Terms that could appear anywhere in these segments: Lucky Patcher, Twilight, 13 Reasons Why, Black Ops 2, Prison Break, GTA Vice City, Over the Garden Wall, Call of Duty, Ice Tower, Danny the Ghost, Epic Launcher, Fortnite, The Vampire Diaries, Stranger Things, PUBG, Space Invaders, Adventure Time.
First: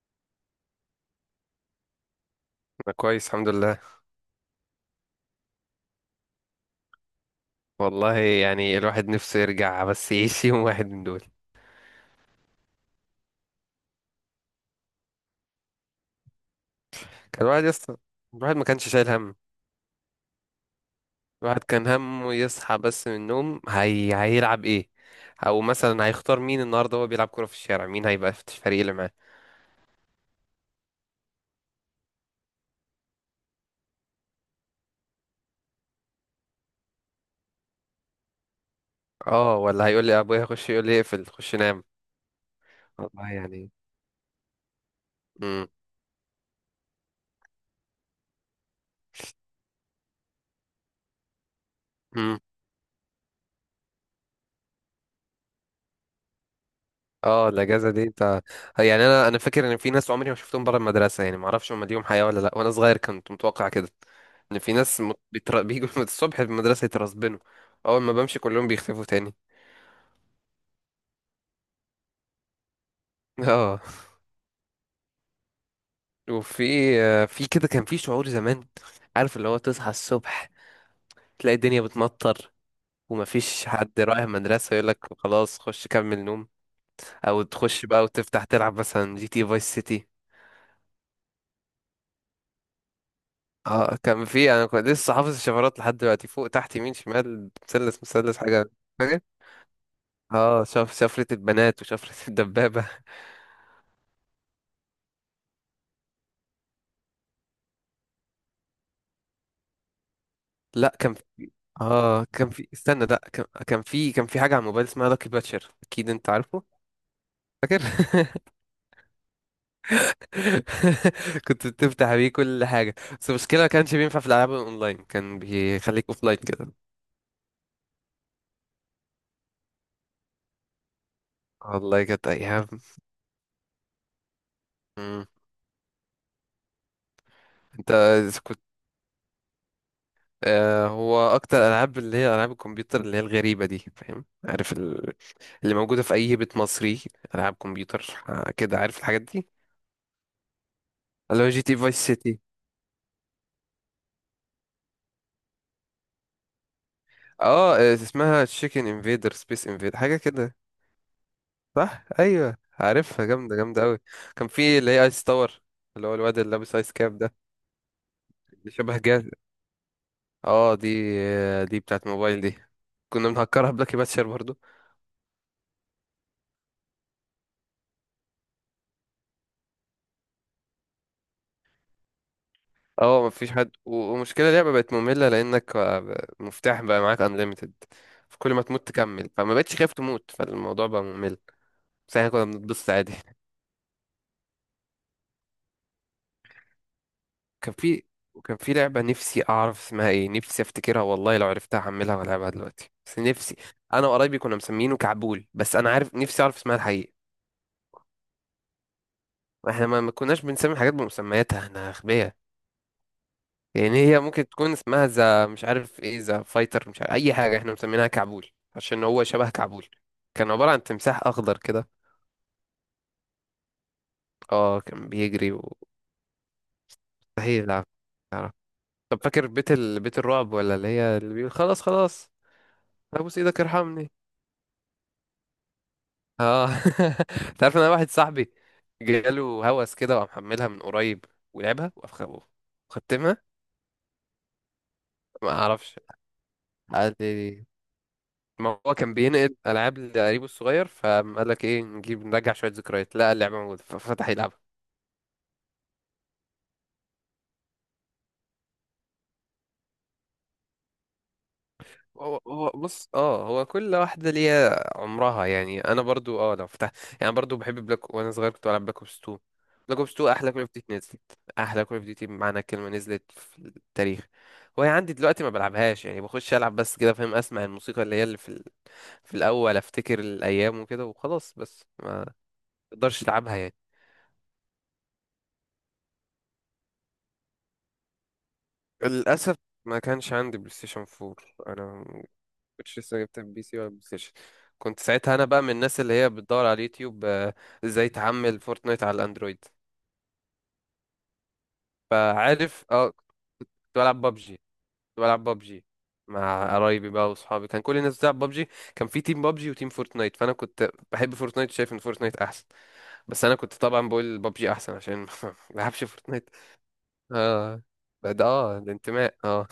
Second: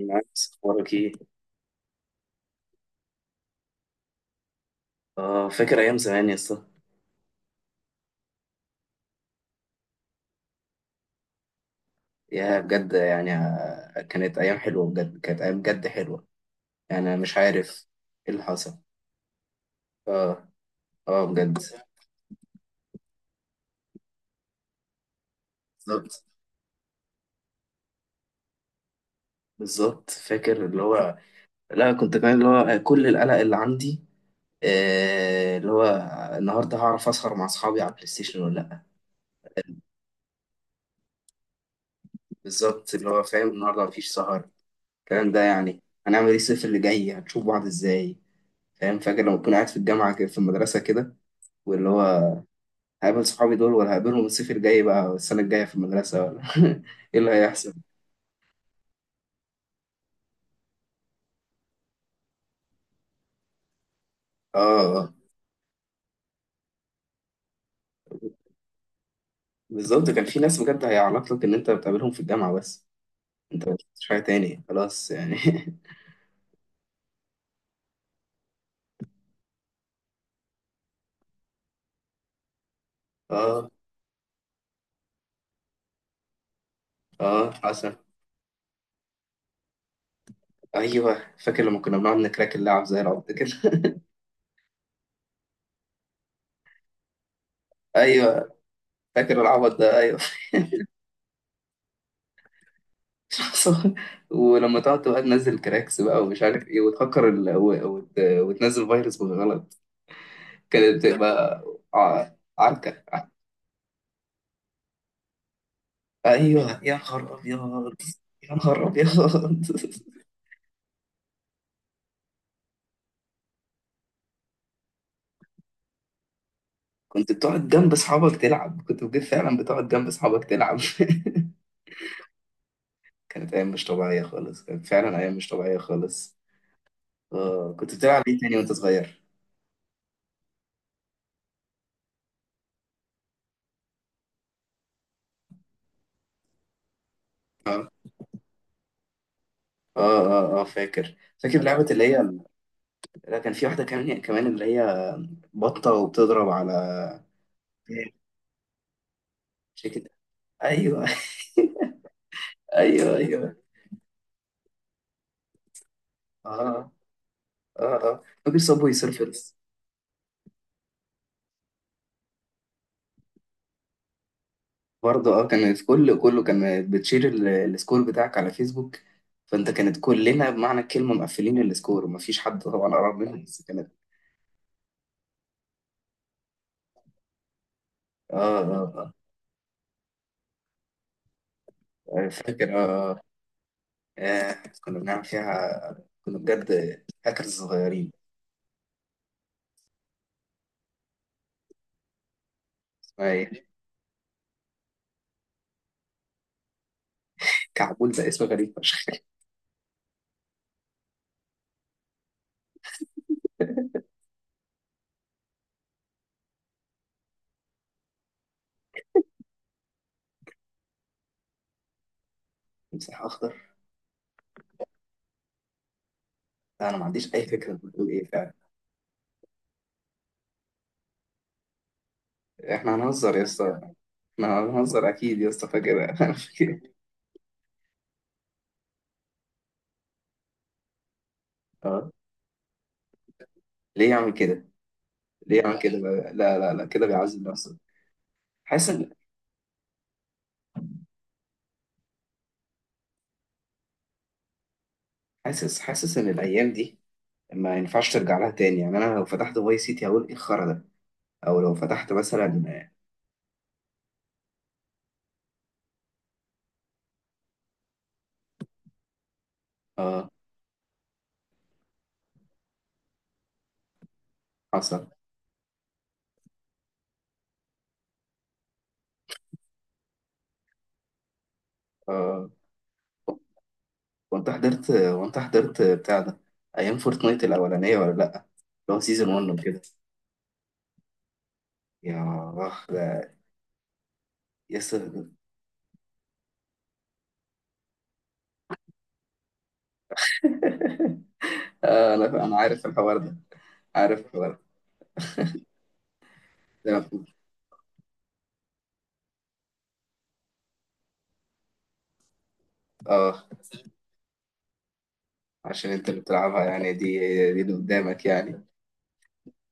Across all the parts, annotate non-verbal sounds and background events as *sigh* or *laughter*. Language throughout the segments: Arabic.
نايس، اخبارك ايه؟ انا كويس، الحمد لله. اه، فاكر ايام زمان يا اسطى. والله يعني الواحد نفسه يرجع، بس يعيش يوم واحد من دول. يا بجد يعني كانت ايام حلوه بجد، كانت ايام بجد حلوه. يعني أنا مش كان الواحد عارف يصحى، ايه اللي الواحد ما حصل. كانش شايل هم. اه، اه بجد. الواحد كان همه يصحى بس من النوم، هيلعب ايه، او مثلا بالظبط هيختار مين النهارده هو بيلعب كوره في الشارع، مين هيبقى في الفريق اللي معاه. بالظبط، فاكر اللي هو. لا، كنت كمان اللي هو كل القلق اللي عندي. آه، اللي هو النهارده هعرف اسهر مع اصحابي على البلاي ستيشن ولا لا. اه، ولا هيقول لي ابويا خش، يقول لي اقفل خش نام. بالظبط، اللي هو والله فاهم يعني. النهارده مفيش سهر. الكلام ده امم، يعني هنعمل ايه الصيف اللي جاي؟ هنشوف بعض ازاي؟ فاهم، فاكر لما كنا قاعد في الجامعه كده، في المدرسه كده. واللي هو امم. هقابل صحابي دول ولا هقابلهم الصيف الجاي بقى، السنة الجاية في المدرسة ولا. *laughs* ايه اللي اه، هيحصل؟ الاجازه دي انت، يعني انا فاكر ان في ناس عمري ما شفتهم بره المدرسه، يعني ما اعرفش هم ليهم حياه ولا لا، وانا صغير كنت متوقع كده، ان اه، في ناس اه بيجوا *laughs* من الصبح المدرسه يترسبنوا. اول ما بمشي كلهم بيختفوا تاني. بالظبط. كان في ناس بجد هيعرف لك ان انت بتقابلهم في الجامعة بس. *laughs* اه. مش حاجة تاني خلاص يعني. *laughs* وفي آه، في كده كان في شعور زمان، عارف اللي هو، تصحى الصبح تلاقي الدنيا بتمطر ومفيش اه، حد رايح المدرسه، يقول لك خلاص خش كمل نوم، او اه تخش حصل. بقى وتفتح تلعب مثلا جي تي فايس سيتي. ايوه فاكر لما كنا بنقعد نكراك اللعب زي العبط كده. اه، *laughs* كان في، انا كنت لسه حافظ الشفرات لحد دلوقتي، فوق تحت يمين شمال مثلث مثلث ايوه حاجه. فاكر. فاكر العبط ده، ايوه. اه، شفره البنات وشفره *laughs* الدبابه. *laughs* حصل. ولما تقعد تبقى تنزل كراكس بقى ومش عارف ايه، وتفكر وتنزل فيروس بالغلط. لا كانت كان في. بتبقى اه ع- كان في. عركة. استنى، لا، كان في حاجه على الموبايل اسمها لاكي باتشر، اكيد انت عارفه. ايوه يا نهار فاكر. ابيض، *laughs* يا نهار ابيض. *laughs* كنت بتفتح بيه كل حاجه، بس المشكله ما كانش بينفع في الالعاب الاونلاين، كان بيخليك اوفلاين كده. كنت بتقعد جنب اصحابك تلعب، كنت بجد فعلا بتقعد جنب اصحابك تلعب. والله كانت ايام. *laughs* كانت ايام مش طبيعيه خالص، كانت فعلا مم. ايام مش طبيعيه خالص. آه، انت، كنت بتلعب ايه تاني وانت صغير؟ هو اكتر العاب اللي هي العاب الكمبيوتر اللي هي الغريبه دي فاهم، عارف اللي موجوده في اي بيت مصري. العاب اه، كمبيوتر، كده عارف الحاجات دي. اه، فاكر اللي هو فاكر جي تي لعبه فايس اللي هي. سيتي. لا، كان في واحده كمان كمان اللي هي بطه وبتضرب على اه، اسمها تشيكن انفيدر، سبيس انفيدر، شكل. حاجه كده. ايوه. صح، ايوه *laughs* ايوه، عارفها، ايوه، جامده جامده قوي. كان في اللي هي ايس تاور، اللي هو الواد اللي لابس اه، ايس كاب ده. اه، اه فاكر اللي صابوي شبه جاز. سيرفرز. اه دي، دي بتاعت موبايل دي، كنا بنهكرها بلاكي باتشر برضو. برضه اه، كانت كله كان بتشير السكور بتاعك على فيسبوك. فانت كانت كلنا بمعنى الكلمه مقفلين السكور، ومفيش حد طبعا قرب اه منهم مفيش بس حد. كانت. و- ومشكلة اللعبة بقت مملة، مفتاح بقى معاك unlimited، فكل اه، ما تموت اه، تكمل، فما بقتش خايف تموت، فالموضوع بقى ممل. بس اه آه، احنا كنا فاكر بنتبسط عادي. اه, آه كنا بنعمل فيها، كنا بجد هاكرز كان في. صغيرين. وكان في لعبة نفسي أعرف اسمها ايه، نفسي أفتكرها، والله لو عرفتها هحملها وألعبها دلوقتي، بس اسمها نفسي. ايه؟ أنا وقرايبي كنا مسمينه كعبول، بس أنا عارف، نفسي أعرف اسمها الحقيقي. كعبول ده اسم غريب فشخ. احنا ما كناش بنسمي حاجات بمسمياتها، احنا أغبياء. يعني هي ممكن تكون اسمها ذا مش عارف ايه، ذا فايتر مش عارف اي حاجه، احنا مسمينها كعبول، عشان هو شبه كعبول. كان عباره عن تمساح اخضر كده. تمساح اخضر. اه كان بيجري لا انا ما عنديش اي ومستحيل فكره انت يلعب بتقول ايه فعلا. يعرف. طب فاكر بيت الرعب ولا اللي هي اللي بيقول خلاص خلاص، احنا هنهزر ابوس يا ايدك اسطى، ارحمني. احنا هنهزر اكيد يا اسطى. فاكر؟ *laughs* انا اه. فاكر. *laughs* انت عارف إن انا واحد صاحبي جاله هوس كده، وقام محملها من قريب ولعبها اه. وختمها. ليه يعمل كده؟ ما ليه يعمل كده؟ اعرفش. لا، لا لا كده قال بيعذب لي نفسه. ما حاسس، هو كان بينقل العاب لقريبه الصغير، فقال لك ايه، نجيب نرجع شويه ذكريات، لا اللعبه موجوده، ففتح يلعبها. حاسس ان الايام دي ما ينفعش ترجع لها تاني. يعني انا لو فتحت فاي سيتي هقول ايه الخرا ده؟ او لو فتحت هو مثلا. هو بص، اه هو كل واحده ليها عمرها، يعني انا برضو، اه لو فتحت، يعني برضو بحب بلاك، وانا صغير كنت بلعب بلاك اوبس 2. بلاك اوبس 2 اه احلى كول اوف ديوتي نزلت. احلى كول اوف ديوتي بمعنى الكلمه نزلت في التاريخ. وهي حصل. عندي دلوقتي ما بلعبهاش، يعني بخش العب بس كده فاهم، اسمع الموسيقى اللي هي اللي في في الاول، افتكر الايام وكده وخلاص، بس ما اه، اقدرش العبها يعني. وانت حضرت، بتاع ده، ايام فورتنايت الاولانيه ولا لا، اللي هو سيزون للأسف 1 وكده. ما كانش عندي بلاي ستيشن 4. أنا ما يا اخ كنتش لسه ده. جبت بي سي ولا بلاي ستيشن. يس. كنت ساعتها أنا بقى من الناس اللي هي بتدور على اليوتيوب، إزاي تعمل فورتنايت على الأندرويد. آه انا فعارف عارف أه الحوار ده، عارف بلعب بابجي الحوار. كنت بلعب بابجي مع ده قرايبي ده- بقى وأصحابي، كان كل الناس بتلعب بابجي. كان في تيم بابجي وتيم فورتنايت، فأنا كنت بحب فورتنايت، شايف إن فورتنايت أحسن، اه، بس أنا كنت طبعا بقول بابجي أحسن عشان *laughs* ما عشان بلعبش انت اللي فورتنايت. بتلعبها يعني، دي دي اللي أه، قدامك يعني. *laughs* الانتماء أه.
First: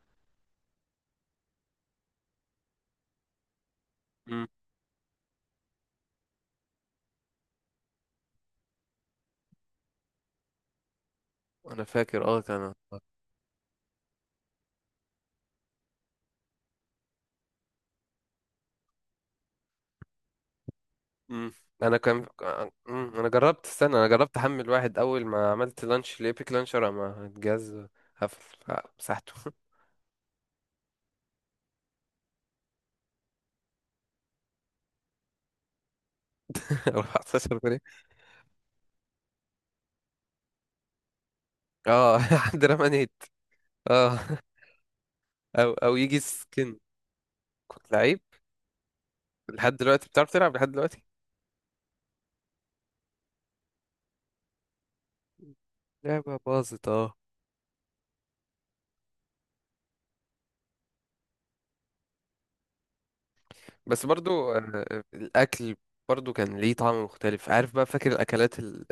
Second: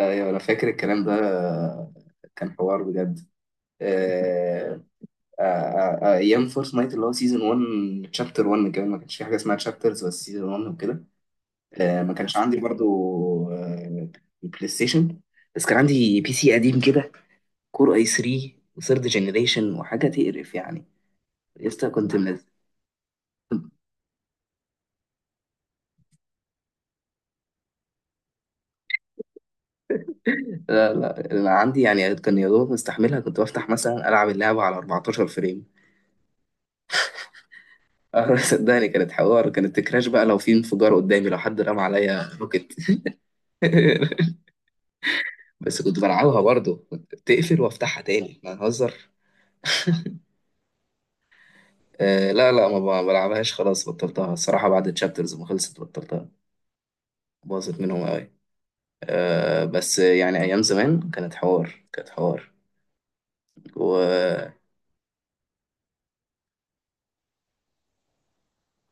ايوه انا فاكر الكلام ده. كان حوار بجد. مم. آه، آه، آه، آه، ايام فورس نايت اللي هو سيزون 1 تشابتر 1 كمان. ما كانش في حاجه اسمها تشابترز، بس سيزون 1 وكده. أنا آه، ما فاكر كانش أه عندي كان. برضو آه، بلاي ستيشن. بس كان عندي بي سي قديم كده، كور اي 3 وثيرد جنريشن وحاجه تقرف يعني. امم لسه انا كنت كان منزل. انا جربت استنى انا جربت احمل واحد، اول ما عملت لانش لإيبك لانشر اما الجهاز قفل، مسحته. *laughs* لا لا انا عندي يعني كان يا دوب مستحملها. كنت بفتح مثلا العب اللعبه على 14 فريم. *laughs* 14 جنيه. *laughs* صدقني كانت حوار، كانت تكراش بقى لو في انفجار قدامي، لو حد رمى اه، *laughs* عليا حد روكت. رمانيت. اه، *laughs* او بس او كنت يجي بلعبها سكن. برضه، كنت بتقفل كنت وافتحها لعيب، تاني، ما نهزر. لحد دلوقتي بتعرف تلعب لحد دلوقتي. آه لا لا ما ب- بلعبهاش خلاص، بطلتها الصراحة، بعد الشابترز ما خلصت بطلتها. لعبة باظت اه. باظت منهم قوي. آه بس يعني أيام زمان كانت حوار، كانت حوار. بس برضو، وأكلات الأكل برضو كان ليه طعم مختلف عارف، بقى فاكر الأكلات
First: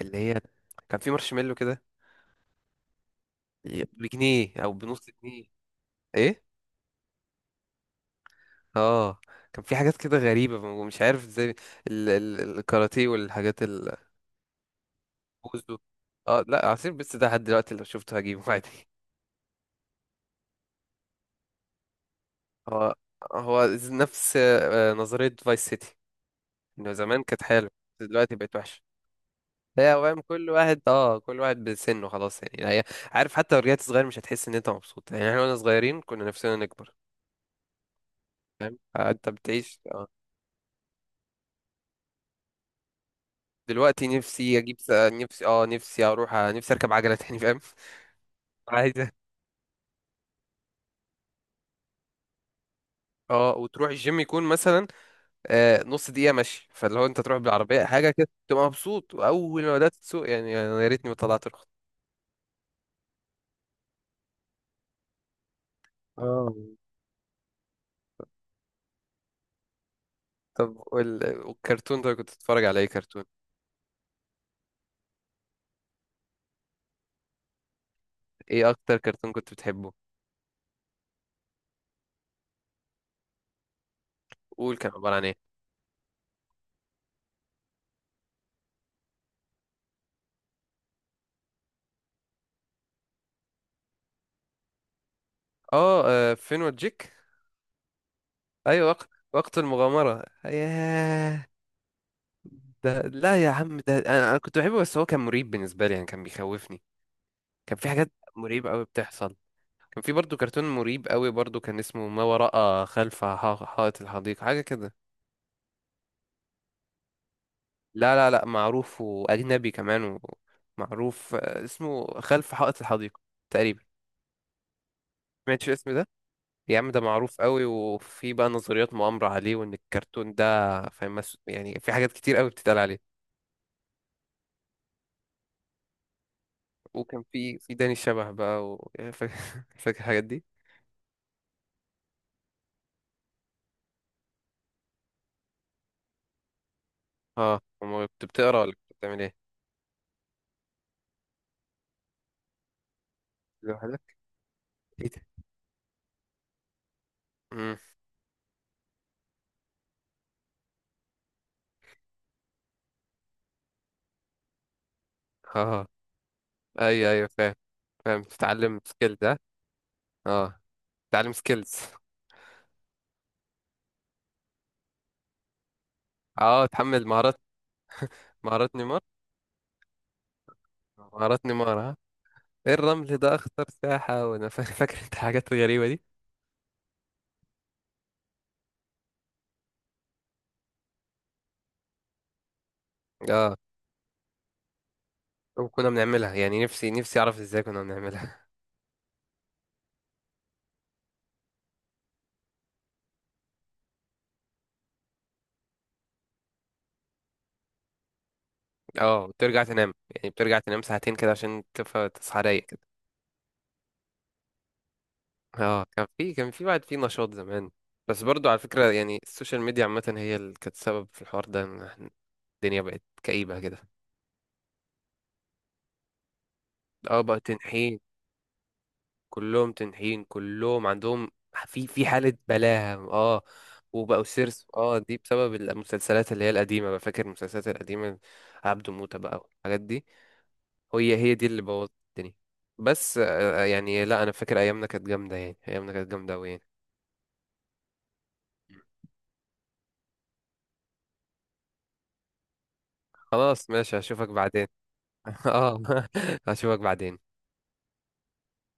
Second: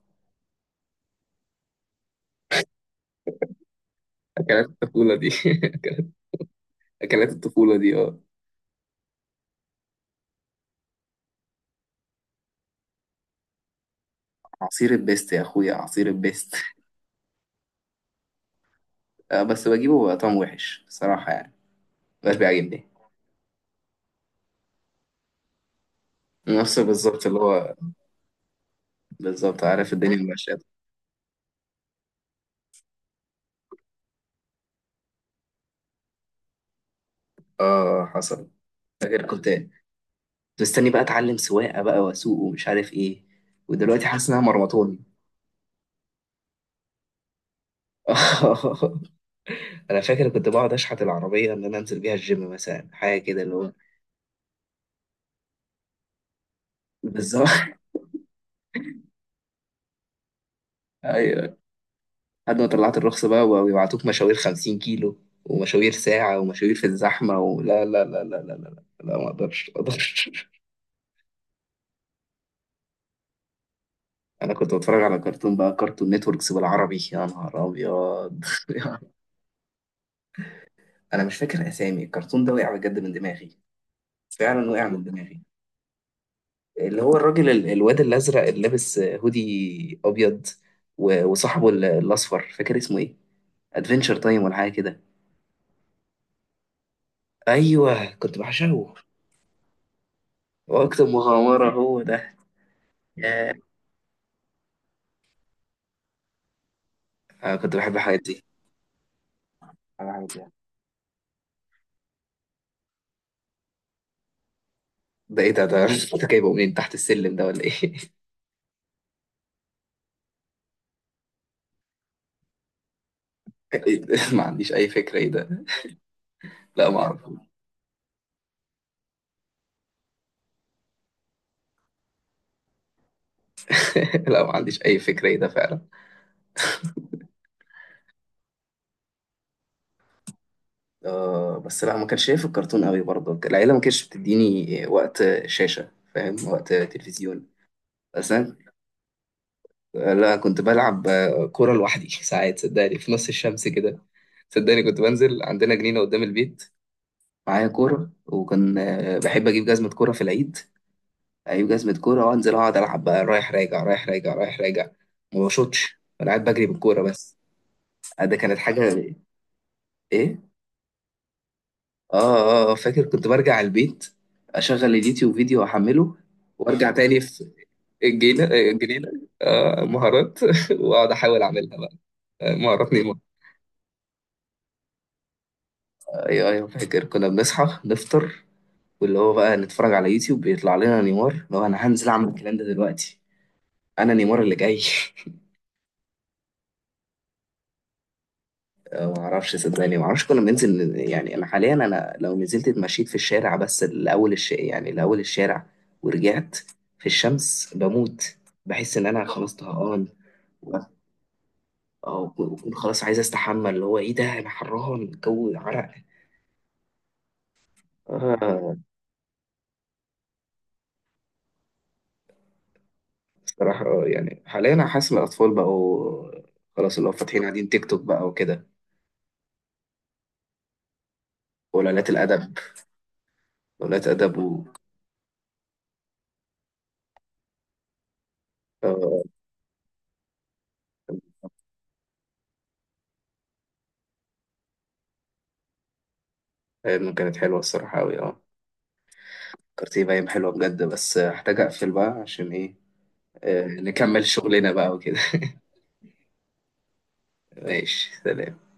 اللي هي، كان في مارشميلو كده بجنيه أو بنص الطفولة دي. جنيه. إيه؟ *laughs* أكلات الطفولة دي اه. اه، كان في حاجات كده غريبة ومش عارف ازاي. الكاراتيه والحاجات. عصير البيست يا أخويا، البوزو. عصير اه البيست. لا، عصير بس ده لحد دلوقتي لو شفته هجيبه *laughs* عادي. آه بس بجيبه بقى طعم وحش صراحة يعني، مبقاش بيعجبني. هو هو نفس نظرية فايس سيتي، نفس انه زمان بالظبط اللي كانت حلوة هو، بس دلوقتي بقت وحشة. بالظبط عارف هي الدنيا فاهم، ماشية. كل واحد بسنه خلاص يعني هي، عارف حتى لو رجعت صغير مش هتحس ان انت مبسوط، يعني احنا واحنا صغيرين كنا نفسنا نكبر، اه حصل. فاهم، فاكر انت كنت، بتعيش. اه. كنت مستني بقى اتعلم سواقه بقى واسوق ومش عارف ايه، ودلوقتي دلوقتي حاسس انها نفسي اجيب س- مرمطاني. نفسي اه نفسي اروح آه، نفسي اركب عجلة تاني فاهم. *laughs* عايز. *laughs* انا فاكر كنت بقعد اشحت العربيه ان انا انزل بيها الجيم مثلا، حاجه كده اللي اه، هو. وتروح الجيم يكون مثلا نص دقيقه مشي، فاللي هو انت تروح بالظبط. بالعربيه حاجه كده تبقى مبسوط، واول ما بدات تسوق يعني أنا يا *laughs* ريتني ما طلعت ايوه. رخصه. لحد ما طلعت الرخصه بقى، ويبعتوك مشاوير 50 كيلو، ومشاوير ساعه، اه، ومشاوير في الزحمه. ولا لا لا لا لا لا لا. لا ما اقدرش، ما اقدرش. طب وال- والكرتون ده كنت بتتفرج على ايه كرتون؟ *laughs* انا كنت بتفرج على كرتون بقى، كرتون نتوركس بالعربي، يا نهار ابيض. ايه *laughs* اكتر كرتون كنت بتحبه؟ انا مش فاكر اسامي الكرتون ده، وقع بجد من دماغي، فعلا قول وقع كان من عباره عن دماغي. ايه؟ اللي هو الراجل الواد الازرق اللي لابس هودي ابيض، وصاحبه الاصفر. فاكر اسمه ايه؟ ادفنتشر تايم ولا حاجه كده. اه، فين وجيك. ايوه كنت ايوه بعشقه. وقت، وقت المغامره، وقت ياه. مغامره هو ده. ده لا يا ياه. عم، ده انا كنت بحبه، بس هو كان مريب بالنسبه لي يعني كان بيخوفني. آه كنت كان في بحب حاجات الحاجات دي. مريبه قوي بتحصل. كان انا في عارف برضو يعني. كرتون مريب قوي برضو، كان اسمه ما وراء خلف حائط الحديقة، حاجة كده. ده ايه ده *laughs* انت جايبه منين؟ تحت السلم ده ولا ايه؟ لا لا لا، معروف وأجنبي كمان. ومعروف، اسمه خلف حائط الحديقة *laughs* تقريبا. إيه ده؟ ما عنديش اي فكره ايه ده. سمعتش الاسم ده؟ يا لا عم ما ده اعرف. معروف قوي، وفي بقى نظريات مؤامرة عليه وإن الكرتون ده فاهم، يعني في حاجات كتير قوي بتتقال عليه. *laughs* لا ما عنديش اي فكره ايه ده فعلا. وكان في داني الشبح بقى *laughs* فاكر، فاكر الحاجات دي؟ آه بس لا، ما كانش شايف الكرتون قوي برضه، العيله ما كانتش بتديني وقت شاشه، فاهم، وقت تلفزيون. اه، أما كنت بس انا بتقرا ولا كنت بتعمل ايه؟ لا، كنت بلعب كورة لوحدي ساعات، صدقني، في نص الشمس كده. لوحدك؟ صدقني كنت ايه ده. بنزل عندنا جنينة قدام البيت، معايا امم. كورة، وكان بحب أجيب جزمة كورة في العيد. أجيب جزمة كورة وأنزل أقعد ألعب بقى، رايح راجع رايح راجع رايح راجع. ما اه، بشوطش، أنا قاعد بجري بالكورة ايوه، ايوه بس. فاهم، فاهم آه، ده كانت تتعلم حاجة. سكيل. إيه؟ اه، تعليم سكيلز. آه، آه آه، فاكر كنت برجع البيت، أشغل اليوتيوب، فيديو أحمله، اه، وأرجع تحمل تاني مهارات. في الجنينة، مهارات نيمار. الجنينة. آه، مهارات. *laughs* وأقعد أحاول مهارات أعملها نيمار، بقى. ها. آه، ايه مهارات. الرمل ده اخطر ساحة وانا *laughs* فاكر انت الحاجات الغريبة دي. ايوه، ايوه فاكر كنا بنصحى نفطر، واللي هو بقى نتفرج على يوتيوب بيطلع لنا نيمار. لو انا هنزل اعمل الكلام ده دلوقتي، اه انا نيمار اللي جاي. *laughs* وكنا بنعملها يعني، نفسي اعرف ازاي كنا بنعملها. آه، ما اعرفش صدقني، ما اعرفش. كنا بننزل يعني، انا حاليا لو نزلت اتمشيت في الشارع، بس لاول الش يعني لاول الشارع ورجعت، في الشمس بموت، بحس *laughs* ان انا اه، خلاص وترجع تنام طهقان. يعني، بترجع و- تنام ساعتين كده عشان اه تصحى رايق وبكون كده. خلاص عايز استحمى، اللي هو ايه ده انا حران، جو اه، عرق. كان في بعد، في نشاط زمان. بس برضو على آه فكرة يعني، السوشيال ميديا عامة هي اللي كانت سبب في الحوار ده، إن الدنيا بقت كئيبة كده. صراحة، يعني حاليا أنا حاسس إن الأطفال بقوا خلاص، اللي هو اه بقى فاتحين قاعدين تيك تنحي، توك بقى وكده، كلهم تنحين، كلهم عندهم، في وقلالات حالة الأدب، بلاهة اه، قلالات وبقوا أدب. و سيرس. اه دي بسبب المسلسلات اللي هي القديمة بقى، فاكر المسلسلات القديمة؟ عبده موتة آه، بقى والحاجات دي، هي هي دي اللي بوظت الدنيا. بس، يعني لا انا فاكر ايامنا كانت جامدة يعني، ايامنا كانت جامدة اوي يعني. إنه كانت حلوة الصراحة أوي، أه. فكرتي بقى حلوة بجد، بس هحتاج أقفل بقى، عشان إيه، آه، خلاص ماشي، نكمل هشوفك بعدين. شغلنا بقى وكده. *laughs* اه. *laughs* هشوفك بعدين. *laughs* ماشي سلام.